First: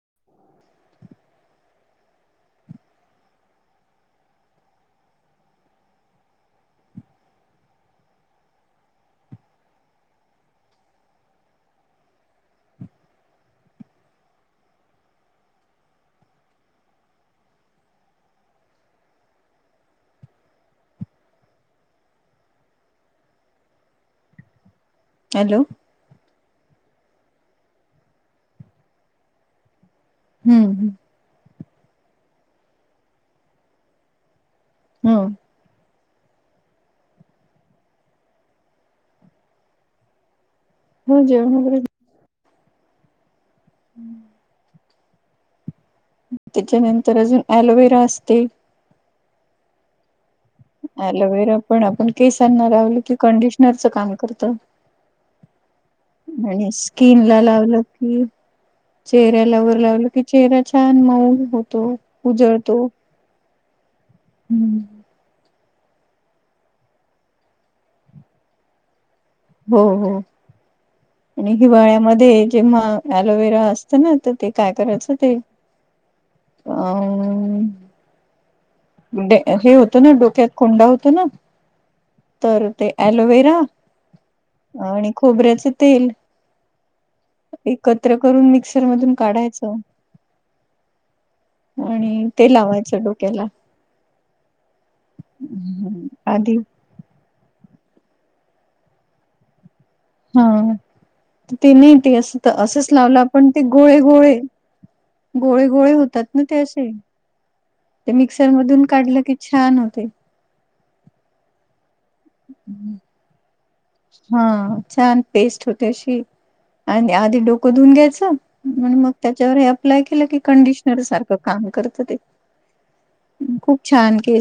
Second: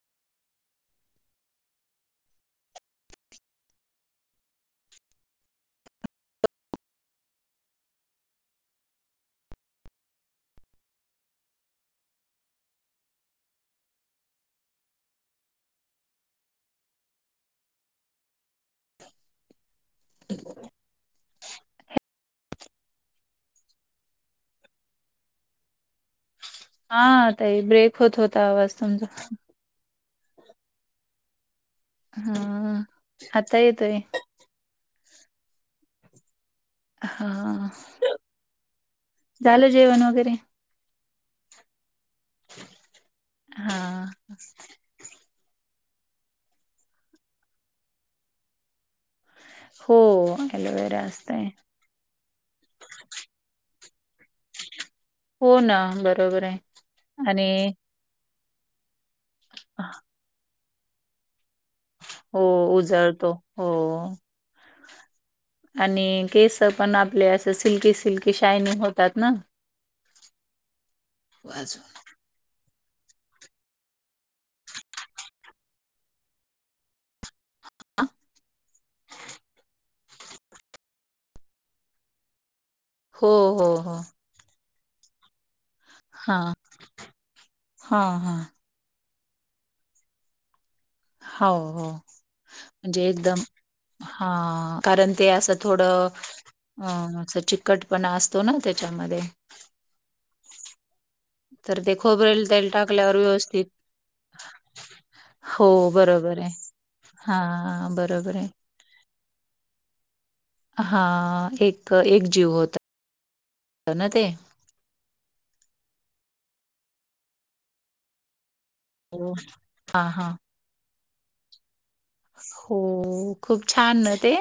[inaudible] [inaudible] Hello! हा ताई break होत होता आवाज तुमचा. हम्म हम आता येतोय. हम्म हा झालं जेवण वगैरे? हो जेवण वगैरे हा त्याच्यानंतर अजून अलोवेरा असते. हो एलोवेरा असतय अलोवेरा पण आपण केस आणणार आवल की कंडिशनरच काम करत. हो ना बरोबर आणि आहे स्कीिन ला आणि लावलं चेहऱ्याला वर लावल की चेहरा छान मऊन होतो उजळतो. तो हो हम्म आणि केस पण आपले असं सिल्की, सिल्की शायनिंग होतात ना? हम् हम् आणि अजून हिवाळ्यामध्ये जेव्हा अलोवेरा असत ना तर ते काय करायच हो ते अ हे होतं ना डोक्यात कोंडा होत ना तर ते हो अलोवेरा हो हो आणि खोबऱ्याच तेल हा हा एकत्र हा करून मिक्सर मधून काढायचं. हो हो आणि ते म्हणजे लावायचं एकदम डोक्याला. हा कारण ते असं थोडं आधी अ अस चिकट पण असतो ना त्याच्यामध्ये हा ते तर नट अस खोबरेल तेल असंच टाकल्यावर लावलं आपण ते व्यवस्थित गोळे गोळे गोळे हो गोळे होतात बरोबर ना आहे. ते असे हा ते बरोबर आहे. मिक्सर मधून काढलं की छानान हो्हते हा एक एक जीव होत ना ते. हा छान पेस्ट होते अशी आणि आधी डोकं धुऊून घ्यायचं मण मग हो त्याच्यावर अप्लाय हा केलं हा की कंडिशनर सारखं काम करत ते हो खूप छान ना ते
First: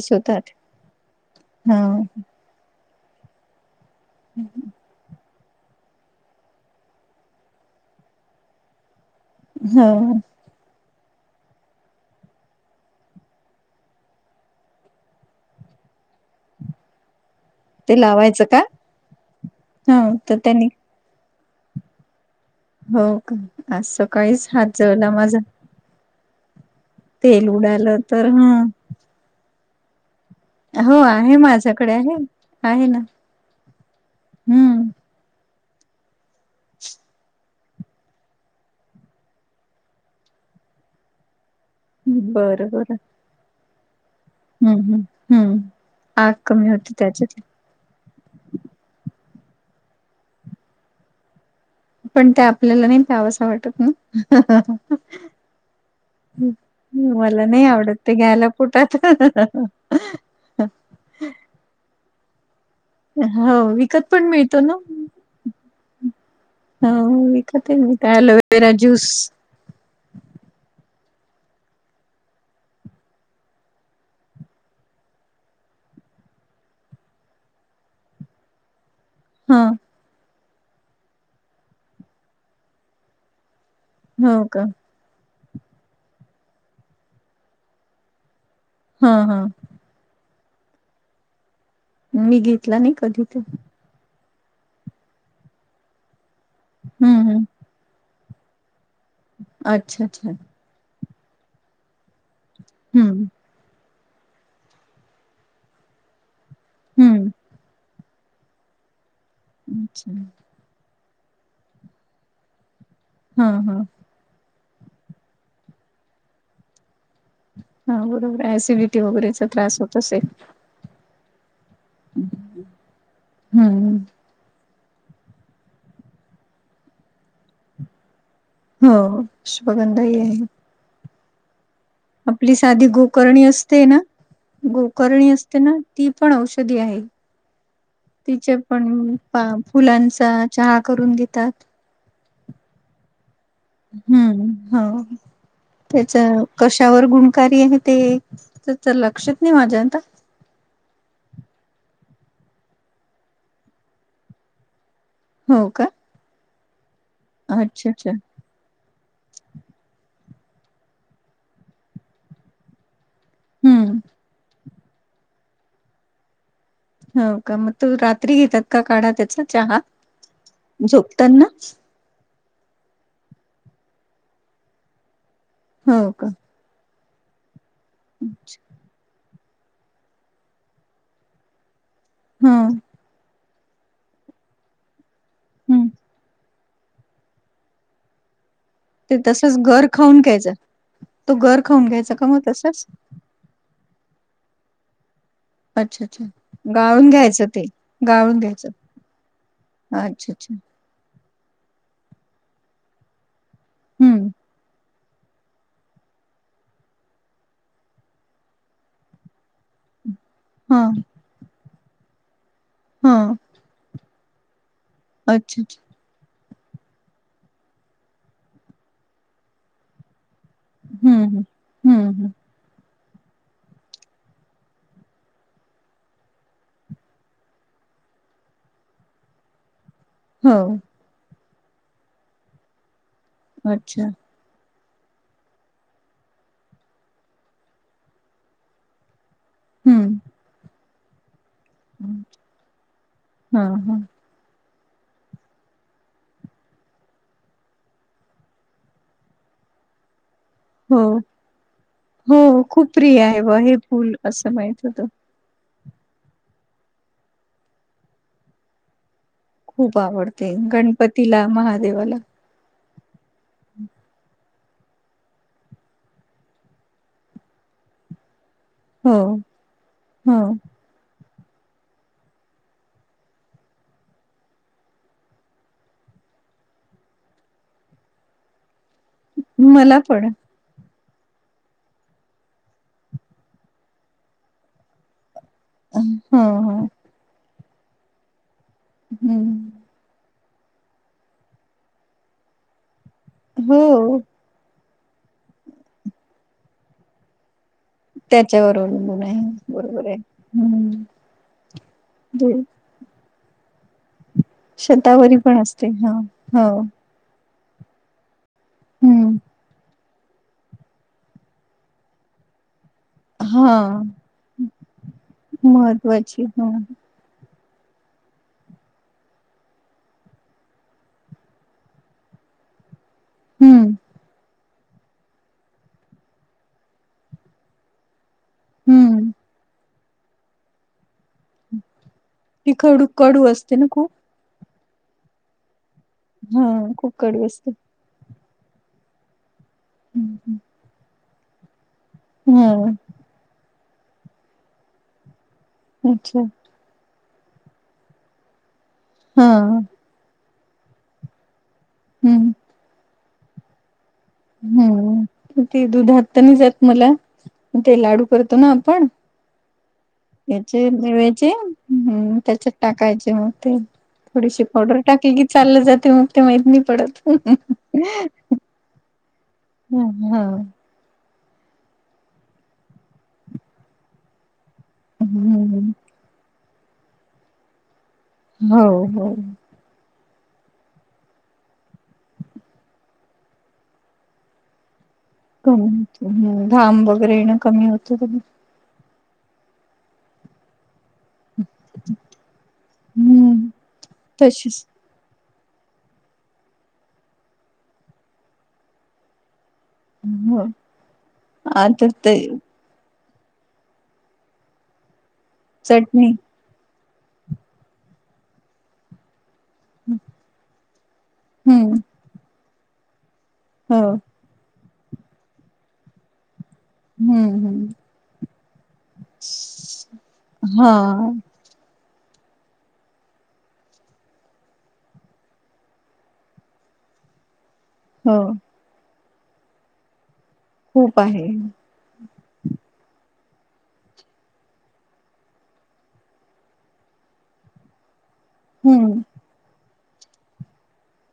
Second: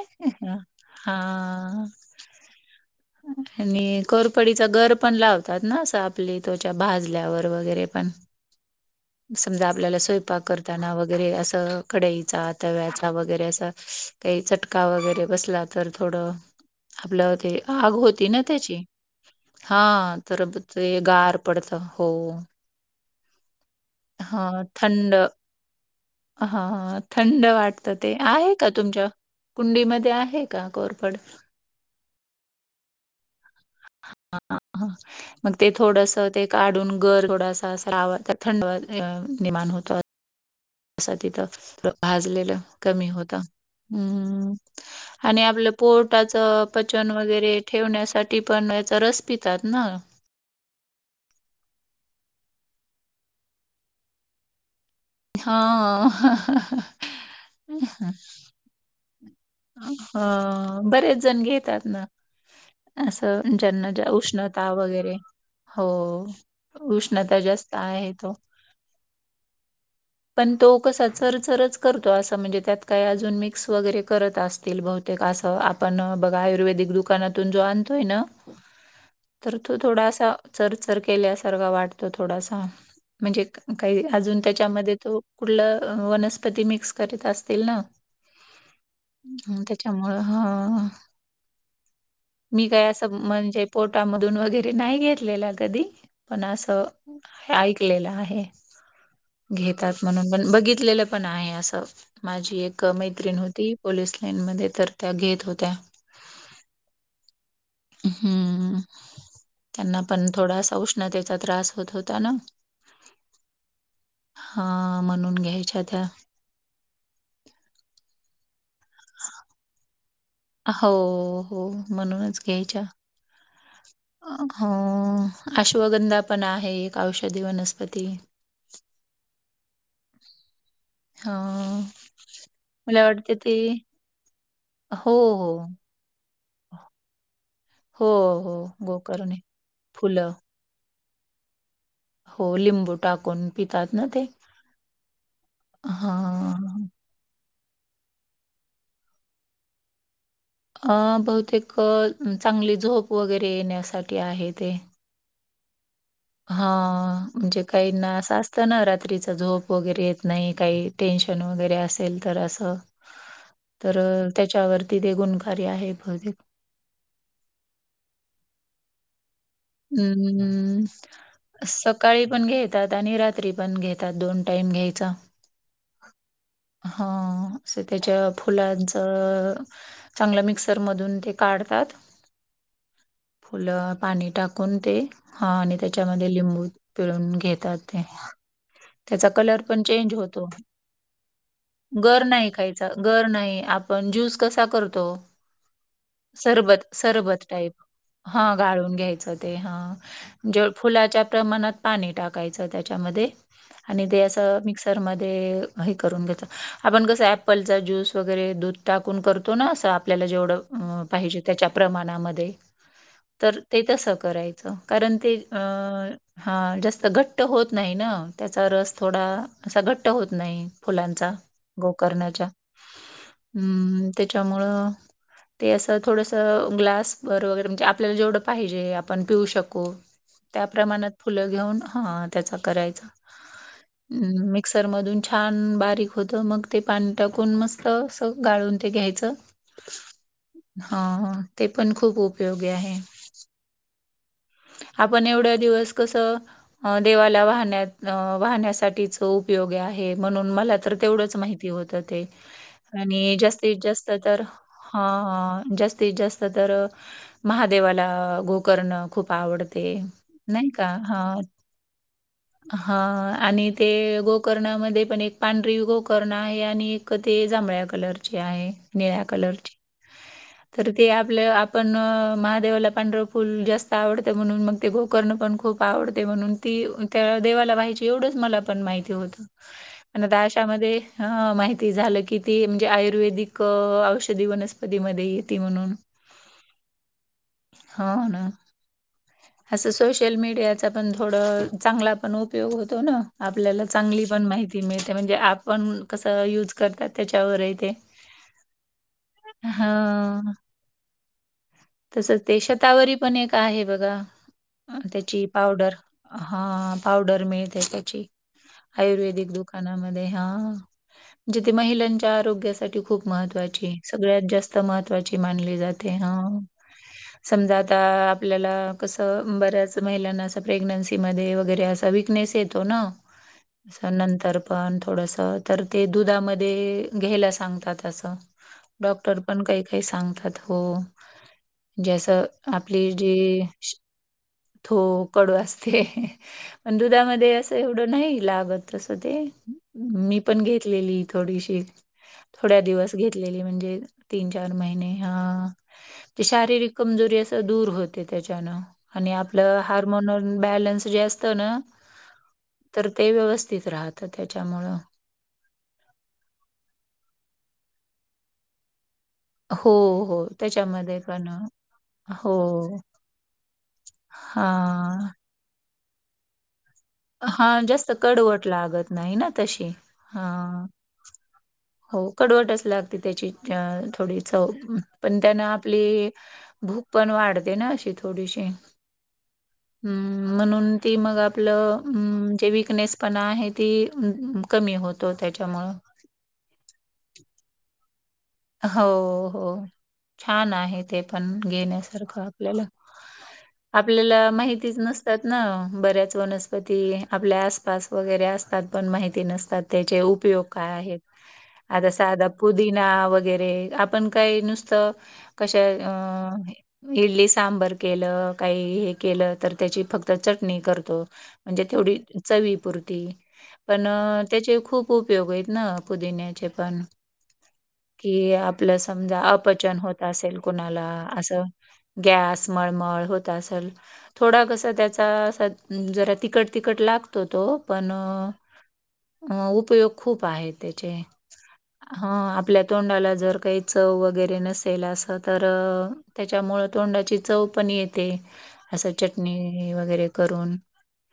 हा [unintelligible] आणि कोरपडीचा गर पण लावत. पितात ना असं आपली त्च्या भाजल्यावर वगैरे पण समजा ह आपल्याला स्वयंपाक कर ताना वगैरे असं कडईचा तव्याचा वगैरे असं काही चटका वगैरे बसला तर थोडं आपल्या ते आग होती ना लावायचं का त्याची हा ह तर त्यांनी ते गार पडत हो हो का आज सकाळीच हात जवला माझा हा थंड तेल वाटतं उडालं ते तर ह आहे. का तुमच्या कुंडीमध्ये आहे का हो कोरफड? आहे माझ्याकडे आहे आहे ना ह ह हम्म मग ते थोडस ते काढून घर थोडासा अस रावतात थंड निर्माण होतो. असं तिथं भाजलेलं बरं बरं कमी होत हम्म हम्म आणि हम्म आपलं आग पोटाच कमी होती पचन त्याच्यात वगैरे ठेवण्यासाठी पण या तर रस पितात ना पण ते आपल्याला नाही प्यावंसं वाटत ना हां. ह् मला नाही आवडत ते घ्यायला पोटात अ बरेच जण घेतात. ना असं हो ज्यांना विकत ज पण मिळतो उष्णता ना वगैरे हो उष्णता जास्त आहे. तो परा ज्यूस पण तो कसा चरचरच करतो. अस म्हणजे त्यात काय अजून मिक्स वगैरे करत असतील ब ते कासं आपण बघा आयुर्वेदिक दुकानातून जो आणतोय ना [unintelligible] तर तू थोडासा चरचर केल्यासारखा वाटत थोडासा म्हणजे काही अजून हो का त्याच्यामध्ये तो कुठला वनस्पती मिक्स करीत. असतील ना हा हा त्याच्यामुळे हा मी घेतला काय नाही असं कधी ते म्हणजे पोटामधून वगैरे नाही घेतलेला कधी पण असं हम्म हम्म ऐक टिकलेला आहे. अच्छा अच्छा म्हणण बघितलेलं पण आहे असं माझी एक हम्म मैत्रीण ती पोलीस लाईनमध्ये तर त्या घेत होत्या हम्म हम्म त्यांना अच्छा पण थोडासा उष्ण न त्याचा त्रास होत होता ना हा हा हा म्हणून घ्यायच्या त्या हा बरोबर ऍसिडिटी वगैरेचा त्रास होत. असेल हो हो म्हणूनच घ्यायच्या हम्म हो अश्वगंधा पण आहे. एक औषधी वनस्पती हो अश्वगंधा आहे हा आपली साधी गोकर्णी असते ना? हो, गोकर्णी हो. असते ना ती पण औषधी आहे. हो, हो. तिचे पण गोकर्णी. फुलांचा फुलं. चहा करून घेतात. हो लिंबू टाकून. पितात ना ते? हम्म हा त्याच्या हां. कशावर गुणकारी आहे. ते तर लक्षात नाही माझ्या आता. अ बहुतेक चांगली झोप वगैरे येण्यासाठी आहे ते. हो का? हा म्हणजे अच्छा काही अच्छा ना असं असतना रात्रीच झोप वगैरे येत नाही काही टेन्शन वगैरे असेल तर असं. हम्म. तर त्याच्यावरती ते गुणकारी आहे. हो का मग तो रात्री घेतात का काढा त्याचा? चहा हम्म झोपताना स काळी पण घेतात आणि रात्री पण घेतात दोन टाईम घ्यायचा. हो का? हा असे त्याच्या फुलांचं चांगल मिक्सर मधून ते काढतात. हम्म! फुलं पाणी टाकून ते हा आणि त्याच्यामध्ये लिंबू पिळून घेतात ते. ते त्याचा तसच कलर पण गर चेंज खाऊन होतो. ख्यायचं तो गर खाऊन घ्यायचा गर का मग नाही तसाच? खायचा गर नाही आपण ज्यूस कसा करतो! अच्छा अच्छा सबत गाळून सरबत घ्यायचं ते टाईप गाळून हा घ्यायचं गाळून घ्यायचं ते. अच्छा अच्छा फुलाच्या प्रमाणात पाणी टाकायचं त्याच्यामध्ये आणि ते हम्म. अस मिक्स क्सरमध्ये करून घ्या आपन कस एप्पल चा ज्यूस दूध टाकून करतो ना आस आपल्याला हा जेवढं पाहिजे त्याच्या प्रमाणामध्ये हा तर ते तसं करायच. कारण ते अच्छा अच्छा हा जास्त घट्ट होत नाही ना त्याचा रस थोडा असा घट्ट होत नाही. हम्म फुलांचा, हम्म. हम्म हम्म गोकर्णाच्या त्याच्यामुळं ते असं थोडसं ग्लास वर वगैरे म्हणजे आपल्याला जेवढं पाहिजे आपण पिऊ शकू त्या हो प्रमाणात फुलं घेऊन हा त्याचा करायचा. अच्छा! हम्म मिक्सर मधून छान बारीक होत मग ते पाणी टाकून मस्त अस गाळून ते घ्यायचं. हम्म. हा ते पण खूप उपयोगी आहे. हा हा! आपण एवढ्या दिवस कसं अ देवाला वाहण्यात वाहण्यासाठीच उपयोगी आहे म्हणून मला तर हो तेवढंच माहिती होतं ते. हो खूप प्रिय आणि आहे ब हे जास्तीत जास्त फुल तर असं माहित होतं. हा जास्तीत जास्त महादेवाला गोकर्ण खूप आवडते, खूप आवडते गणपतीला, महादेवाला हा आणि ते गोकर्णामध्ये पण एक पांढरी गोकर्ण आहे आणि एक ते जांभळ्या कलरची आहे. हो निळ्या कलरची हो तर ते आपल्या आपण महादेवाला पांढरव फुल जास्त आवडतं म्हणून मग ते गोकर्ण पण खूप आवडते म्हणून ती त्या देवाला पाहायची एवढंच मला पण माहिती होत. मला पण त्यामध्ये माहिती झालं की ती म्हणजे आयुर्वेदिक औषधी वनस्पतीमध्येही येती म्हणून हो हो हा ना. हम्मं असं सोशल मीडियांचा पणं थोडं चांगला पणं उप उपयोगं होतो नां आपल्यांला हो चांगली पणं माहिती ती मिळतें म्हणजे आपणं कसं यूज करतांत त्यांच्यावरही ते त्यांच्यावर अवलंबून आहे बरोबर आहे हां, हम्मं हतांवरी पणं एक आहे बघां शतांवरी पणं असते हं होव हां, पावडर मिळते त्यांची हम्म आयुर्वेदिक दुकानांमध्ये हां जिथे महिलांच्या आरोग्यांसांठी खूंप हा महत्त्वांची सगळ्यांत जास्तं महत्त्वांची मानली जाते महत्वाची हं ह समजां आता आपल्यांला कसं बऱ्यांच महिलांना असं प्रेग्नन्सीमंध्ये वगैरें असां विकनेस येतों नां हम्म नंतर पणं थोडंसं तरं ते दुधामंध्ये घ्यांयला सांगतात असं हम्म डॉक्टर पणं कांहीं कांहीं सांगतात हो जसं ती खडू आपलीं कडू असते जी ना खूप हो कडूं असतें हा पणं खूप कडू दुधामंध्ये असते असं एवढं दडाई नाहीं लागतं तसं ते मी पणं घेतलेली थोडीशी थोड्यां हा दिवस घेतलेली म्हणजे तीन चार महिने हां अच्छा ती शारीरिक कमजोरी असं दूर होते त्यांच्यानं आणि हा आपलं हार्मोन्स बॅलन्स जे असतं नां हम्मं ते व्यवस्थितं राहतं त्याच्यामुळं. हम्मं ते दुधांत तरं नाहीं जातं मला ते लांडू करतों नां आपणं हो, हो. यांचे त्याच्यामध्ये पण मेव्यांचे हम्मं हो. त्यांच्यात टाकांयचे मंग ते थोडीशी पावडर हां. टाकली की चाललं जाते मंग ते माहीत नाहीं पडतं हां जास्तं कडवंट लागतं नाहीं नां तशी हा हां हो कडवंटच लागते त्यांची थोडी चव पणं त्यांन हम्म आपलीं भूकं पणं वाढते नां अशी थोडीशी हो हो हम्मं म्हणून ती मंग आपलं जे विकनेस पणं आहे ती कमी होतों त्यांच्या मुळं हम्मं घांम वगैरें येणं कमी होतं तेच्यानं हो हो छान आहे ते पणं घेण्यांसारख आपल्यांला हम्म आपल्यांला तशीच माहितीचं नसतं त्यांत नां बऱ्यांच वनस्पंती आपल्या आसपास वगैरें असतांत पणं माहिती नसतांत त्यांचें उपयोग हो कायं आहेतं आता सांधा पुदिना वगैरें वगैरें आपणं कांहीं नुस्तं कश चटणी इडली सांबर केलं कांहीं हे केलं तरं त्यांची फक्तं चटणी करतों म्हणजे हम्म तेवढी चवीपुरती हो पणं त्यांचे खूंप उपयोग आहेतं नां पुदिन्यांचे पणं हम्मं हम्मं कि आपलं समजां अपचन होतं असेल हा कुणांला असं गॅस मळमळ होतं असेल थोडां कसां त्यांचा असां जरा तिखंट तिखंट लागतो तो पणं हो अ उपयोग खूंप आहे त्यांचे खूप आहे हं आपल्यां तोंडाला जरं कांहीं चव वगैरें नसेल असं तरं त्यांच्या मुळं तोंडाची चव पणं येते येते असं हम्म चटणी वगैरें करूंन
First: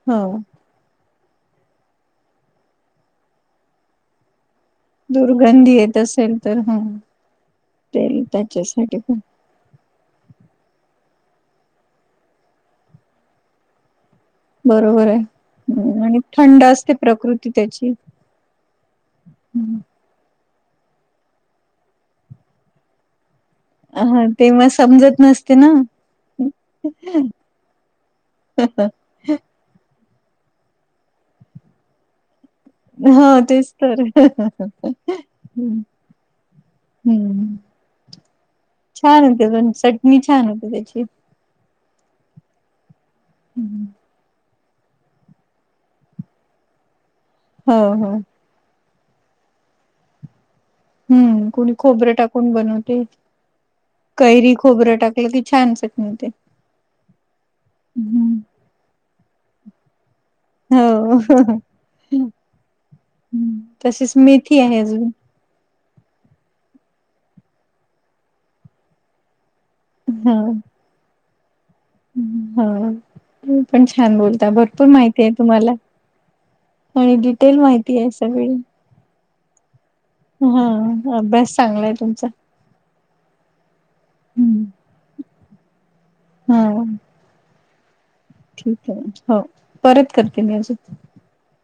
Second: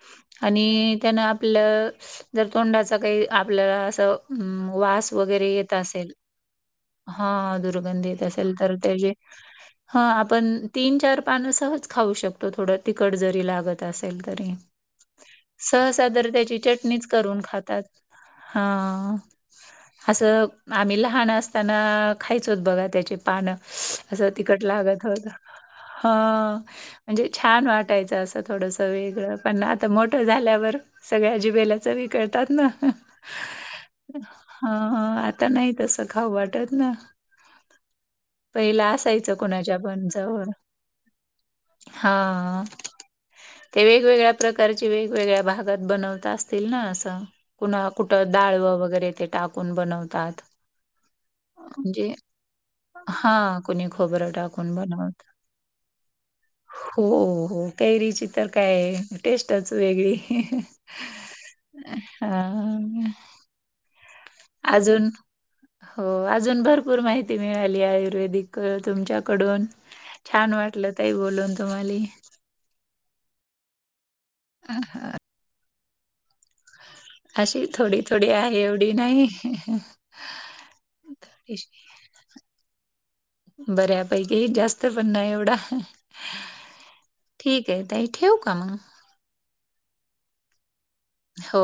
हो आणि त्यांनं आपलं जर तोंडाचा कांहीं आपल्यांला असं अं, वास दुर्गंधी येतं असेल तर हं हा दुर्गंधीेत असेल तरर तेजे ह आपण तीन चार पानं सहज खाऊ शकतो थोडं तिखट जरी लागत बरोबर आहे. हम्म आणि सहसादर त्याची थंड असते चटणीच करून प्रकृती खातात त्याची हा असं आम्हीला खहान असताना खायचंत बघा त्याची पानं हा तेव्हा समजत नसते ना ह म्हणजे छान वाटायचं असं थोडंसं वेगळं पण आता मोठं झाल्यावर सगळ्या अजिबेलच तरी करतात ना. हो तेच तर हा, हा आता नाहीत असल. खाऊ वाटत ना हम्म पहिलं छान असायचं होते पण कुणाच्या चटणी जवळ. छान होते त्याची हा ते हो वेगवेगळ्या प्रकारची वेगवेगळ्या भागात बनवता असतील ना असं कुणा हो कुठं डाळव वगरे ते टाकून बनवतात हम्म कुणी म्हणजे खोबरं टाकून बनवते हा कोणी खोबरं कैरी टाकून खोबरं बनवत. टाकलं की छान च [inaudible] हो हो कैरीची तर काय टेस्टच वेगळी हो हा हम्म. तशीच मेथी आहे आजुन अजून हो अजून भरपूर माहिती मिळाली आयुर्वेदिक तुमच्याकडून हा छान वाटलं तई बोलून तुम्हाला हा त पण छान बोलता भरपूर माइतीय तुम्हाला आणि डिटेल माहितीय सगळी [unintelligible] नइ हा अभ्यास चांगलाय तुमचा बऱ्यापैकी हम्म. जास्त पण नाइ एवडा ठिकेय ताई ठिवू का ठीकेय हो परत करते मी अजून हो